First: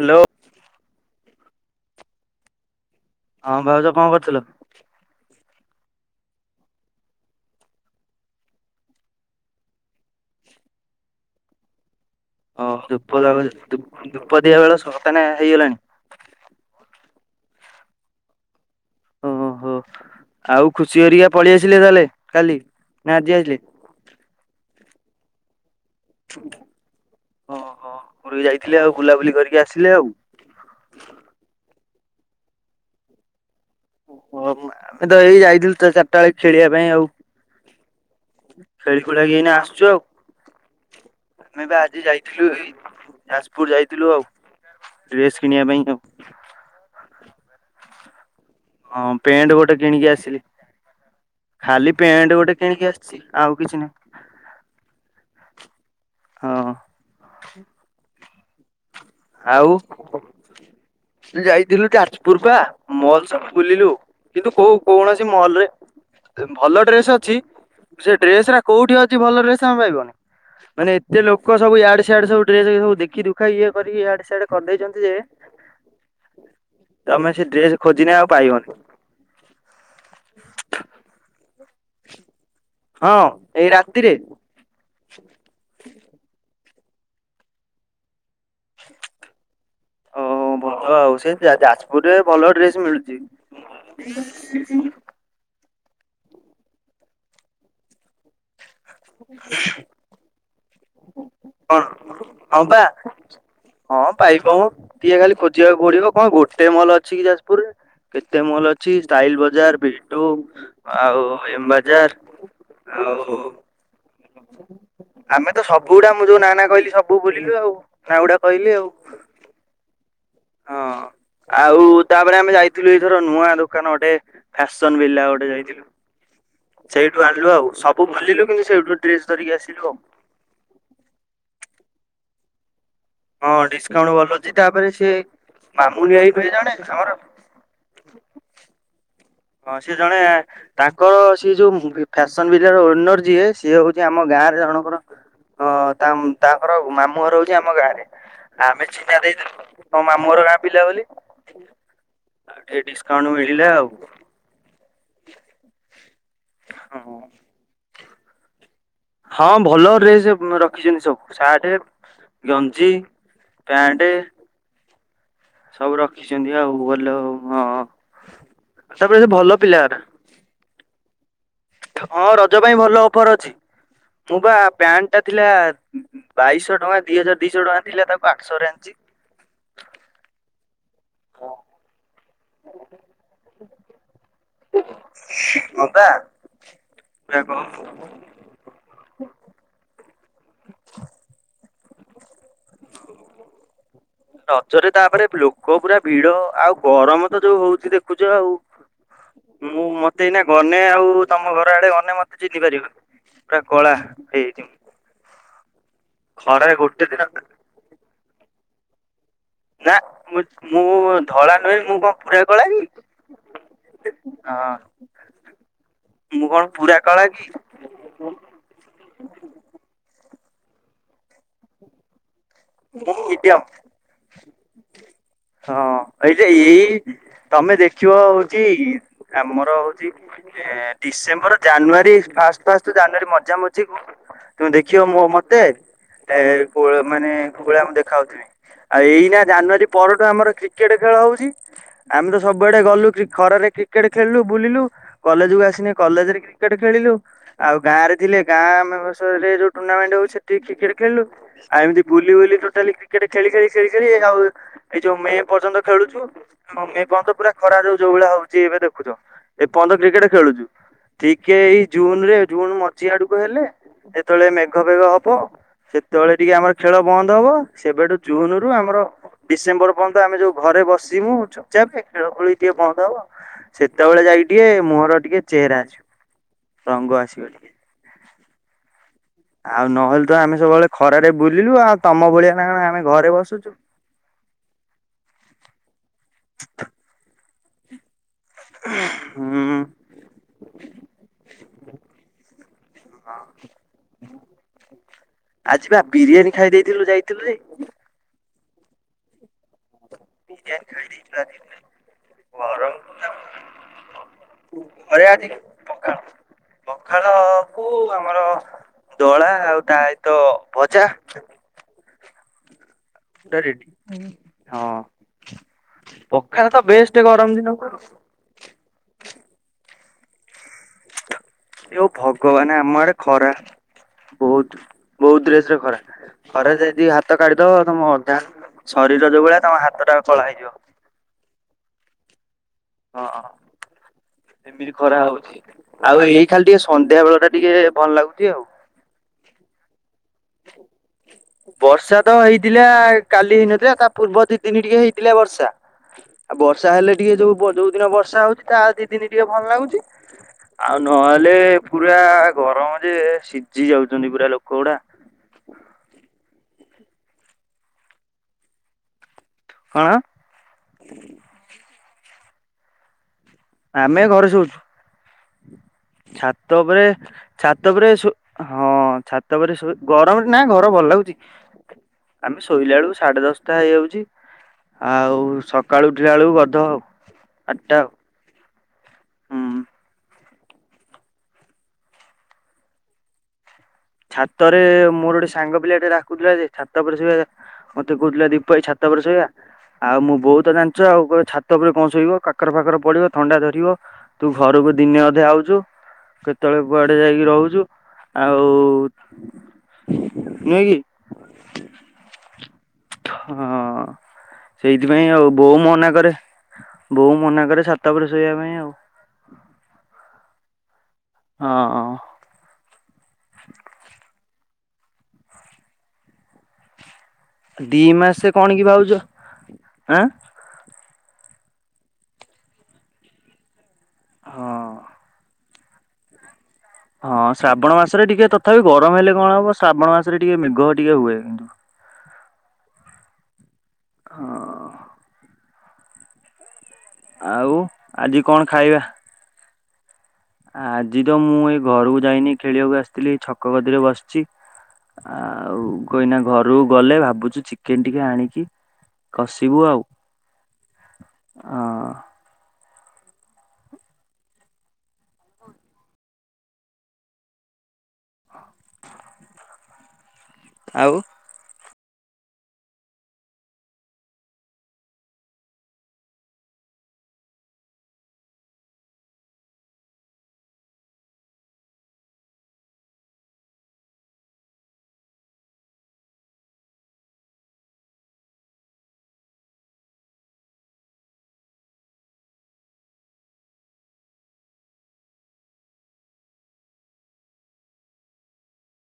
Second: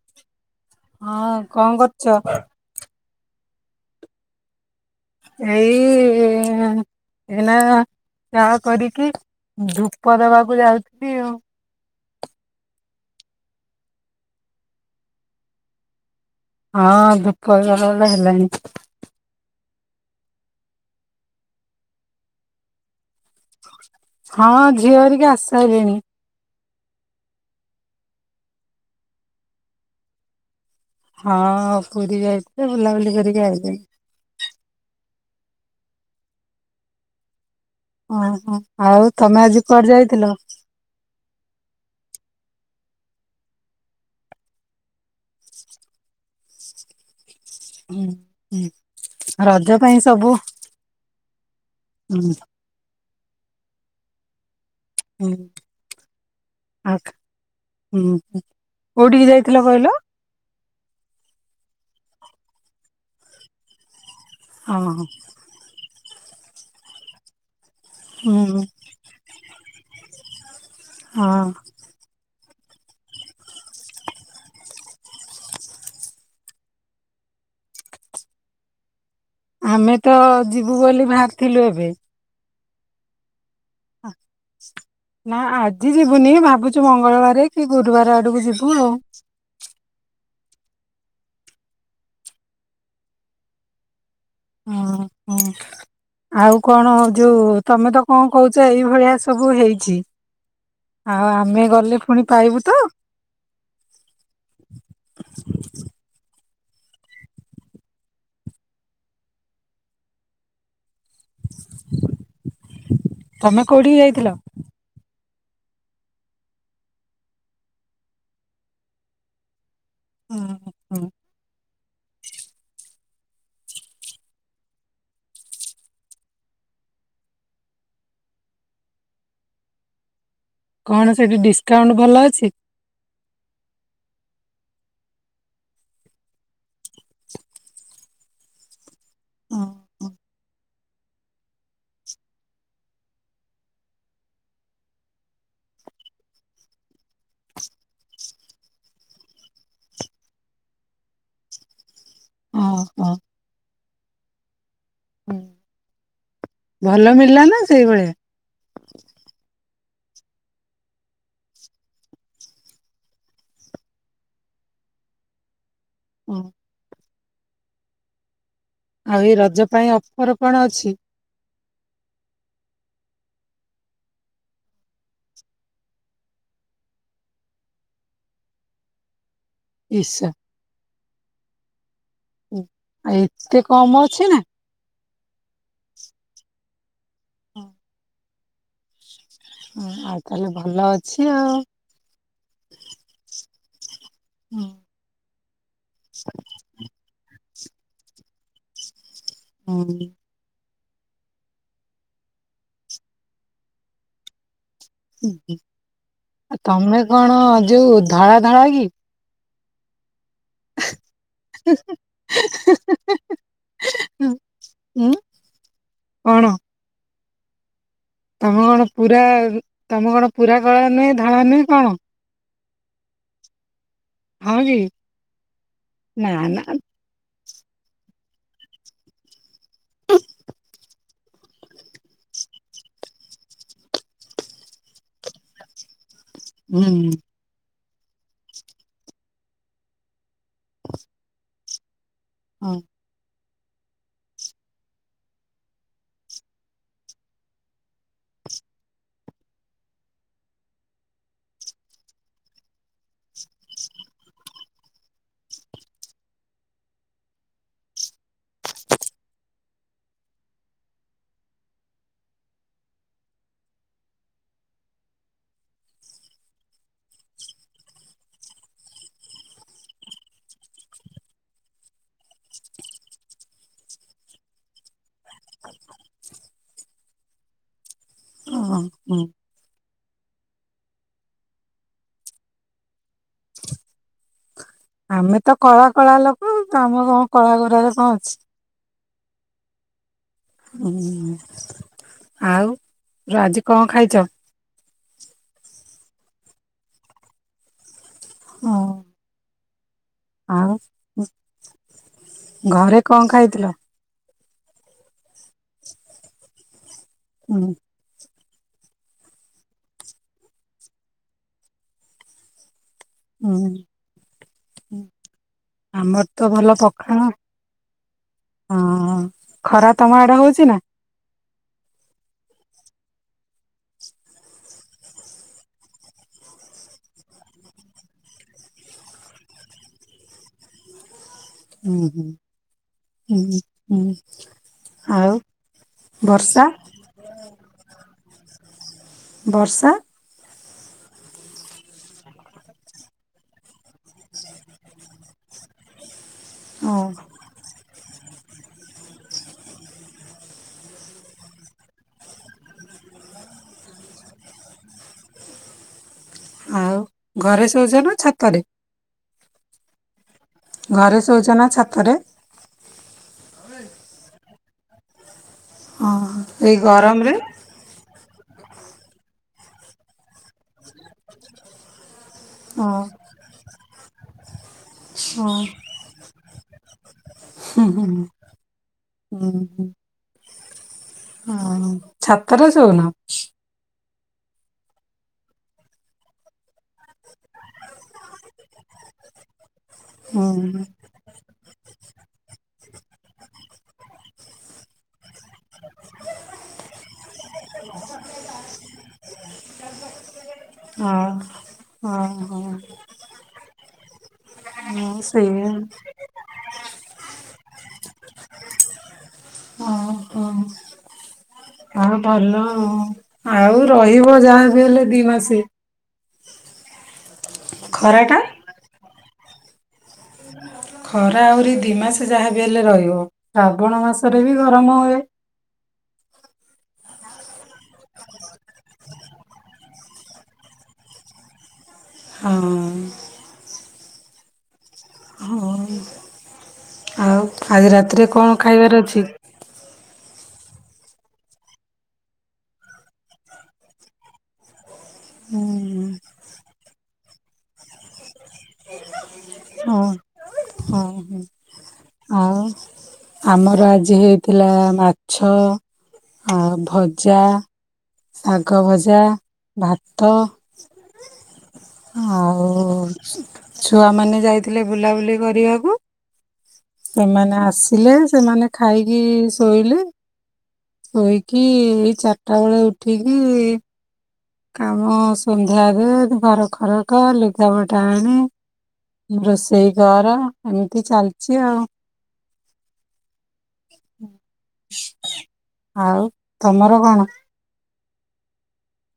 Hello ହଁ କଣ କରୁଚ? ହଁ ଭାଉଜ, କଣ କରିଥିଲ? ଏଇ, ଏନା, ଚା କରିକି ଧୂପ ଦବାକୁ ଯାଉଥିଲି, ଆଉ। ଓଃ, ଧୂପ ଦ [unintelligible] ଧୂ ଧୂପ ଦିଆ ବେଳ, ସତାନେ ହେଇଗଲାଣି? ହଁ, ଦୁଃଖ [unintelligible] ହେଲାଣି। ଓ ହୋ ଆଉ ଖୁସି ହେରିକା ପଳେଇ ଆସିଲେ ତାହେଲେ କାଲି ନା ଆଜି ଆସିଲେ? ହଁ ଝିଅ ହେରିକା ଆସି ସାରିଲେଣି। ହଁ ହଁ। ବୁଲି ଯାଇଥିଲେ ଆଉ ବୁଲାବୁଲି କରିକି ଆସିଲେ ଆଉ। ହଁ। ଏ ତ ଏଇ ଯାଇଥିଲୁ ତ ଚାରିଟା ବେଳକୁ ଖେଳିବା ପାଇଁ ଆଉ। ଓହୋ, ଖେଳି ଆଉ ଖୁଳାକି ତମେ ଏଇନା ଆଜି ଆସୁଛୁ କୁଆଡେ ଆଉ। ଯାଇଥିଲ? ଆମେ ବା ଆଜି ଯାଇଥିଲୁ ଏଇ ଯାଜପୁର ଯାଇଥିଲୁ ଆଉ, ଡ୍ରେସ କିଣିବା ପାଇଁ ଆଉ। ହୁଁ। ହଁ ପ୍ୟାଣ୍ଟ ରଜ ଗୋଟେ ପାଇଁ କିଣିକି ସବୁ ଆସିଲି, ଖାଲି ହୁଁ ପ୍ୟାଣ୍ଟ ଗୋଟେ କିଣିକି ଆସି ଆଉ କିଛି ନାହିଁ। ହୁଁ। ହଁ ଆ ହୁଁ। ହ୍। କୋଉଠିକି ଯାଇଥିଲ କହିଲ? ଆଉ ଯାଇଥିଲୁ ଯାଜପୁର ପା, ମଲ ସବୁ ବୁଲିଲୁ। କିନ୍ତୁ କୋଉ ହଁ କୌଣସି ମଲ୍ ରେ ଭଲ ଡ୍ରେସ୍ ଅଛି। ସେ ଡ୍ରେସଟା ହଁ କୋଉଠି ଅଛି ଭଲ ଡ୍ରେସ? ପାଇବନି। ମାନେ ଏତେ ଲୋକ ହଁ ସବୁୟାଡେ ସୀୟାଡେ ସବୁ ସବୁ ଦେଖି ଦୁଖା ଇଏ କରିକି ଆଡେ ସିଆଡେ କରିଦେଇଛନ୍ତି ଯେ ତମେ ସେ ଡ୍ରେସ ଖୋଜିିଲେ ଆଉ ପାଇବନି। ଆମେ। ତ ଯିବୁ ବୋଲି ଭାବିଥିଲୁ ଏବେ ବେ ହଁ ଏଇ ରାତିରେ। ନା ଆ ଆଜି ଯିବୁନି ଭାବୁଛୁ ମଙ୍ଗଳବାର କି ଗୁରୁବାର ଆଡକୁ ଯିବୁ। ଗୁରୁ। ଓ ଭଲ ଆଉ ସେ ଯାଜପୁରରେ ଭଲ ଡ୍ରେସ୍ ମିଳୁଛି। ହଁ ହୁଁ। ଆଉ କଣ ହଉ ଯୋଉ ତମେ ତ କଣ କହୁ ତ ଏଇଭଳିଆ ସବୁ ହେଇଛି। ଆଉ ଆମେ କଣ, ଗଲେ ପୁଣି ପାଇବୁ ହଁ ତ ବା ହଁ ପାଇବ, ଟିକେ ଖାଲି ଖୋଜିବାକୁ ପଡିବ କଣ କୋଉଠି। କେତେ ମଲ୍ ଅଛି କି ଯାଜପୁରରେ, କେତେ ମଲ୍ ଅଛି ଷ୍ଟାଇଲ ବଜାର, ଭି ଟୁ। ଆଉ ଏମ୍ବାଜାର ଆଉ ତମେ କୋଉଠିକି ଯାଇଥିଲ? ଆମେ ତ ସବୁ ଗୁଡା ମୁଁ ଯୋଉ ନ ନାା କହିଲି ସବୁ ବୁଲିଲୁ ଆଉ ନା ଗୁଡା କହିଲି ଆଉ ହଁ ହଁ ଆଉ ତାପରେ ଆମେ ଯାଇଥିଲୁ ଏଇଥର ନୂଆ ଦୋକାନ ଗୋଟେ ଫ୍ୟାସନ ବ ଗୋଟେ ଯାଇଥିଲୁ ସେଇଠୁ ଆଣିଲୁ ଆଉ ସବୁ ଭଲିଲୁ କିନ୍ତୁ ସେଇଠୁ ଡ୍ରେସ ଧରିକି ଆସିଲୁ ଆଉ କଣ ସେଠି ଡିସ୍ କାଉଣ୍ଟ ଭଲ ଅଛି? ହଁ ଡିସକାଉଣ୍ଟ ଭଲ ଅଛି ତାପରେ ସେ ମାମୁନଆ ଜଣେ ଆମର ହଁ ସେ ଜଣେ ତାଙ୍କର ସିଏ ଯୋଉ ଫ୍ୟାସନ ବିିଲ ର ଏନର୍ଜି ସିଏ ହଉଛି ଆମ ଗାଁରେ ଜଣଙ୍କର ତାଙ୍କର ମାମୁଁ ଘର ହଉଛି ଆମ ଗାଁରେ ଆମେ ଚିହ୍ନା ଦେଇଥିଲୁ ତମ ମାମୁଁ ଘର ଗାଁ ପିଲା ବୋଲି ଆଉ ଟିକେ ଓହୋ ଡିସକାଉଣ୍ଟ ମିଳିଲା ଆଉ ହୁଁ ଭଲ ହଁ ମଳିଲା ନା ସେଇଭଳିଆ ହଁ ଭଲ ଡ୍ରେସ୍ ରଖିଛନ୍ତି ସବୁ ସାର୍ଟ ଗଞ୍ଜି ପ୍ୟାଣ୍ଟ ସବୁ ରଖିଛନ୍ତି ଆଉ ଗଲେ ଆଉ ହଁ ତାପରେ ଆଉ ସେ ଏଇ ଭଲ ରଜ ପାଇଁ ପିଲାରା ଅଫର କଣ ଅଛି ହଁ ରଜ ପାଇଁ ଭଲ ଅଫର ଅଛି ମୁଁ ବା ପ୍ୟାଣ୍ଟ ଟା ଥିଲା ବାଇଶଶହ ଟଙ୍କା ଦି ହଜାର ଦିଶହ ଟଙ୍କା ଥିଲା ତାକୁ ଆଠଶହରେଞ୍ଚ ଶା ଏତେ କମ ଅଛି ନା ମତା ବଖୁ ହ ଆଚ୍ଛା ତାହେଲେ ଭଲ ଅଛି ଆଉ ରଜରେ ତାପରେ ଲୋକ ପୁରା ଭିଡ ଆଉ ଗରମ ତ ଯୋଉ ହଉଛି ଦେଖୁଛ ଆଉ ମୁଁ ମତେ ଏଇନା ଗ ଅନେ ଆଉ ତମ ଘର ଆଡେ ଅେ ମତେ ଜିନ୍ଧି ପାରିବ ପୁରା କଳା ହେଇଯାଇଛି ହୁଁ ହୁଁ ଖରାରେ ଗୋଟେ ତମେ ଦିନ କଣ ଯୋଉ ଧଳା ଧଳା କି ହଁ ନା। ମୁଁ ମୁଁ ଧଳା ନୁହେଁ ମୁଁ କଣ ପୁରା କଳା କି ହଁ। ଉଁ ମୁଁ କଣ ପୁରା କଳା କି? ତମେ କଣ ପୁରା ତମେ। ପୁରା କଳା ନୁହେଁ ଧଳା ନୁହେଁ କଣ? ମୁଁ ମିଡିଅମ୍। ହଁ କି ହଁ ନା ଏଇ ନା ଏଇ ତମେ ଦେଖିବ ହଉଛି ଆମର ତ ହଉଛି ଏ December January first first January ମଝିଆ ମଝୀକୁ ତମେ ଦେଖିବ ମୋ ମତେ। ଏ କୋଳ ହୁଁ ମାନେ କୋଉ ଭଳିଆ ମୁଁ ଦେଖାଉଥିବି ଆଉ ଏଇ ନା ଜାନୁଆରୀ ପରଠୁ ଆମର କ୍ରିକେଟ ଖେଳ ହଉଛି। ଆମେ ତ ହଁ ସବୁଆଡେ ଗଲୁ କ୍ରି ଖରାରେ। କ୍ରିକେଟ ଖେଳିଲୁ ବୁଲିଲୁ କଲେଜ କୁ ଆସିନି କଲେଜରେ କ୍ରିକେଟ ଖେଳିଲୁ ଆଉ ଗାଁ ରେ ଥିଲେ ଗାଁରେ ଯୋଉ ଟୁର୍ଣ୍ଣାମେଣ୍ଟ ହଉଛି ସେଠି କ୍ରିକେଟ ଖେଳିଲୁ ଆଉ ଏମତି ବୁଲି ବୁଲି ଟୋଟାଲି କ୍ରିକେଟ୍ ଖେଳି ଖେଳି ଖେଳି ଆଉ ଏଇ ଯୋଉ ମେ ପର୍ଯ୍ୟନ୍ତ ଖେଳୁଛୁ ମେ ପର୍ଯ୍ୟନ୍ତ ପୁରା ଖରା ଯ ଯୋଉ ଭଳିଆ ହଉଛି ଏବେ ଦେଖୁଛ ଏ ପର୍ଯ୍ୟନ୍ତ କ୍ରିକେଟ ଖେଳୁଛୁ ଟିକେ ଏଇ ଜୁନ ରେ ଜୁନ ମଝି ଆଡକୁ ହେଲେ ଯେତେବେଳେ ମେଘ ଫେଘ ହବ ସେତେବେଳେ ଟିକେ ଆମେ ଖେଳ ବନ୍ଦ ହବ ସେବେଠୁ ଜୁନୁ ଆମର ଡିସେମ୍ବର ପର୍ଯ୍ୟନ୍ତ ଆମେ ଯୋଉ ଘରେ ବସିବୁ ଚୁପ ଚାପ ଖେଳା ଖେଳି ଟିକେ ବନ୍ଦ ହବ ସେତେବେଳେ ଯାଇକି ଟିକେ ମୁହଁରେ ଟିକେ ଚେହେରା ଆସିବ ରଙ୍ଗ ଆସିବ ଟିକେ। ହଁ ହୁଁ। ଆଉ ନହେଲେ ତ ଆମେ ସବୁବେଳେ ଖରାରେ ବୁଲିଲୁ ଆଉ ତମ ଭଳିଆ ନା କଣ ଆମେ ଘରେ ବସୁଛୁ। ଆମେ ତ କଳା କଳା ଲୋକ ଆମ କଣ କଳା କ ଘରେ କଣ ଅଛି? ହୁଁ। ହୁଁ ଆଉ ଆଜି କଣ ଖାଇଛ? ଆଜି ବା ବିରିୟାନୀ ଖାଇ ଦେଇେଇଥିଲୁ ଯାଇଥିଲୁ ଯେ। ହଁ। ବିରିୟାନୀ ଆଉ ଖାଇ ଦେଇଥିଲୁ ଆଜି। ଗରମ ଘରେ କଣ ଖାଇଥିଲ? ଘରେ ଆଜି ପଖାଳ ପଖାଳ ହୁଁ କୁ ଆମର ଦଳା ଆଉ ତା ସହିତ ଭଜା। ହୁଁ ହଁ ପଖାଳ ତ ବେଷ୍ଟ ଗରମ ଦିନକୁ। ହଁ ଖରା ତମ ଆଡେ ହଉଛି ନା। ଏଉ ଭଗବାନ ଆମ ଆଡେ ଖରା ବହୁତ ବହୁତ ଜୋସ ରେ ଖରା ଖରା ଯଦି ହାତ କାଢିଦବ ତମ ଅଧା ଶରୀର ଯୋଉ ଭଳିଆ ତମ ହାତଟା କଳା ହେଇଯିବ। ହୁଁ ହୁଁ। ହୁଁ ହୁଁ ଆଉ ବର୍ଷା? ହଁ। ବର୍ଷା [unintelligible] ବର୍ଷା ତ ହେଇଥିଲା କାଲି ହେଇନଥିଲା ତା ପୂର୍ବ ଦିଦିନି ଟିକେ ହେଇଥିଲା ବର୍ଷା। ଆଉ ବର୍ଷା ହେଲେ ହଁ ଟିକେ ଯୋଉ ଯୋଉ ଦିନ ବର୍ଷା ହଉଛି ତା ଦି ଦିନ ଟିକେ ଭଲ ଲାଗୁଛି ଆଉ ନହେଲେ ପୁରା ଗରମ ଯେ ସିଝି ଯାଉଛନ୍ତି ପୁରା ଲୋକ ଗୁଡା। ଆଉ ଘରେ ଶଉଛ ନା ଛାତରେ। କଣ? ଘରେ ଶୋଛ ନା ଛାତରେ। ଆମେ ଘରେ ଶଉଛୁ। ଓହୋ ଏଇ ଛାତ ଉପରେ ଗରମରେ ଛାତ ଉପରେ ସୋ ହଁ ଛାତ ପରେ ସୋ ଗରମରେ ନା ଘର ଭଲ ଲାଗୁଛି। ଆମେ ଶୋଇଲା ଓହୋ ବେଳୁ ସାଢେ ଦଶଟା ହେଇଯାଉଛି। ଜ। ଆଉ ହୁଁ ସକାଳୁ ଉଠିଲା ବେଳକୁ କ ତ ହୁଁ ହଁ ହ ହୁଁ ହଁ। ହ ଛାତରେ ସୋଉନ। ଛାତରେ ମୋର ଗୋଟେ ସାଙ୍ଗ ପିଲା ଟେ ଡ଼ାକୁଥିଲା ଯେ ଛାତ ଉପରେ ଶୋଇବା ମତେ କହୁଥିଲେ ଦୀପଇ ଛାତ ବରେ ଶୋଇଆ ଆଉ ମୁଁ ହୁଁ ବହୁତ ଜାଣିଛ ଆଉ ଛା ଅତ ଉପରେ କଣ ଶୋଇବ କାକର ଫାକର ପଡିବ ଥଣ୍ଡା ଧରିବ, ତୁ ଘରକୁ ଦିନେ ଅଧେ ଆଉଚୁ, କେତେବେଳେ କୁଆଡେ ଯାଇକି ରଉଚୁ ଆଉ ବହୁତ ହଁ ହ ହୋ। ହୁଁ। ସେଇଥିପାଇଁ ଆଉ ସେଇଆ ବୋଉ ମନା କରେ। ବୋଉ ମନା କରେ ସାତ ପରେରେ ଶୋଇବା ପାଇଁ ଆଉ। ଓ ହ। ହଁ ଭଲ ଆଉ ଆଉ ରହିବ ଯାହା ଆ ହେଲେ ଦି ମାସେ। ଦି ଖରାଟା ମାସେ କଣ କି ଭାଉଜ? ଆଁ। ଖରା ଆହୁରି ଦି ମାସ ଯାହା ବି ହେଲେ ରହିବ। ଶ୍ରବଣ ମାସରେ ବି ହଁ। ଗରମ ହୁଏ। ହଁ ଶ୍ରାବଣ ମାସରେ ଟିକେ ତଥାପି ଗରମ ହେଲେ କଣ ହବ ଶ୍ରାବଣ ମାସରେ ଟିକେ ମେଘ ଟିକେ ହୁଏ କିନ୍ତୁ ହଁ। ହଁ। ହଁ। ଆଉ ଆଜି ରାତିରେ କଣ ଖାଇବାର ଅଛି। ଆଜି ତ ମୁଁ ଏଇ ଘରକୁ ଯାଇନି ଖେଳିବାକୁ ଆସିଥିଲି ଛକ ଗଦିରେ ବସିଛି। ଆଉ ହୁଁ କହିଇନା ଘରୁ ଗଲେ ଭାବୁ ଚିକେନ ଟିକେ ଆଣିକି କଷିବୁ ହଁ ଆଉ। ହଁ ହଁ ହଁ ଆଉ ଆମର ଆଜି ହେଇଥିଲା ମାଛ ଆ ଭଜା ଶାଗ ଭଜା ଭା ଆଉ? ଆଉ ଛୁଆମାନୋନ ଯାଇଥିଲେ ବୁଲାବୁଲି କରିବାକୁ ସେମାନେ ଆସିଲେ ସେମାନେ ଖାଇକି ଶୋଇଲେ ଶୋଇକି ଏଇ ଚାରିଟା ବେଳେ ଉ ଠିକି ଇ କାମ ସନ୍ଧ୍ୟା ଦୁ ଘର ଖରକ ଲୁଗା ପଠା ଆଣି ରୋଷେଇ କର ଏମିତି ଚାଲିଛି ଆଉ [inaudible] ଆଉ ତମର କଣ?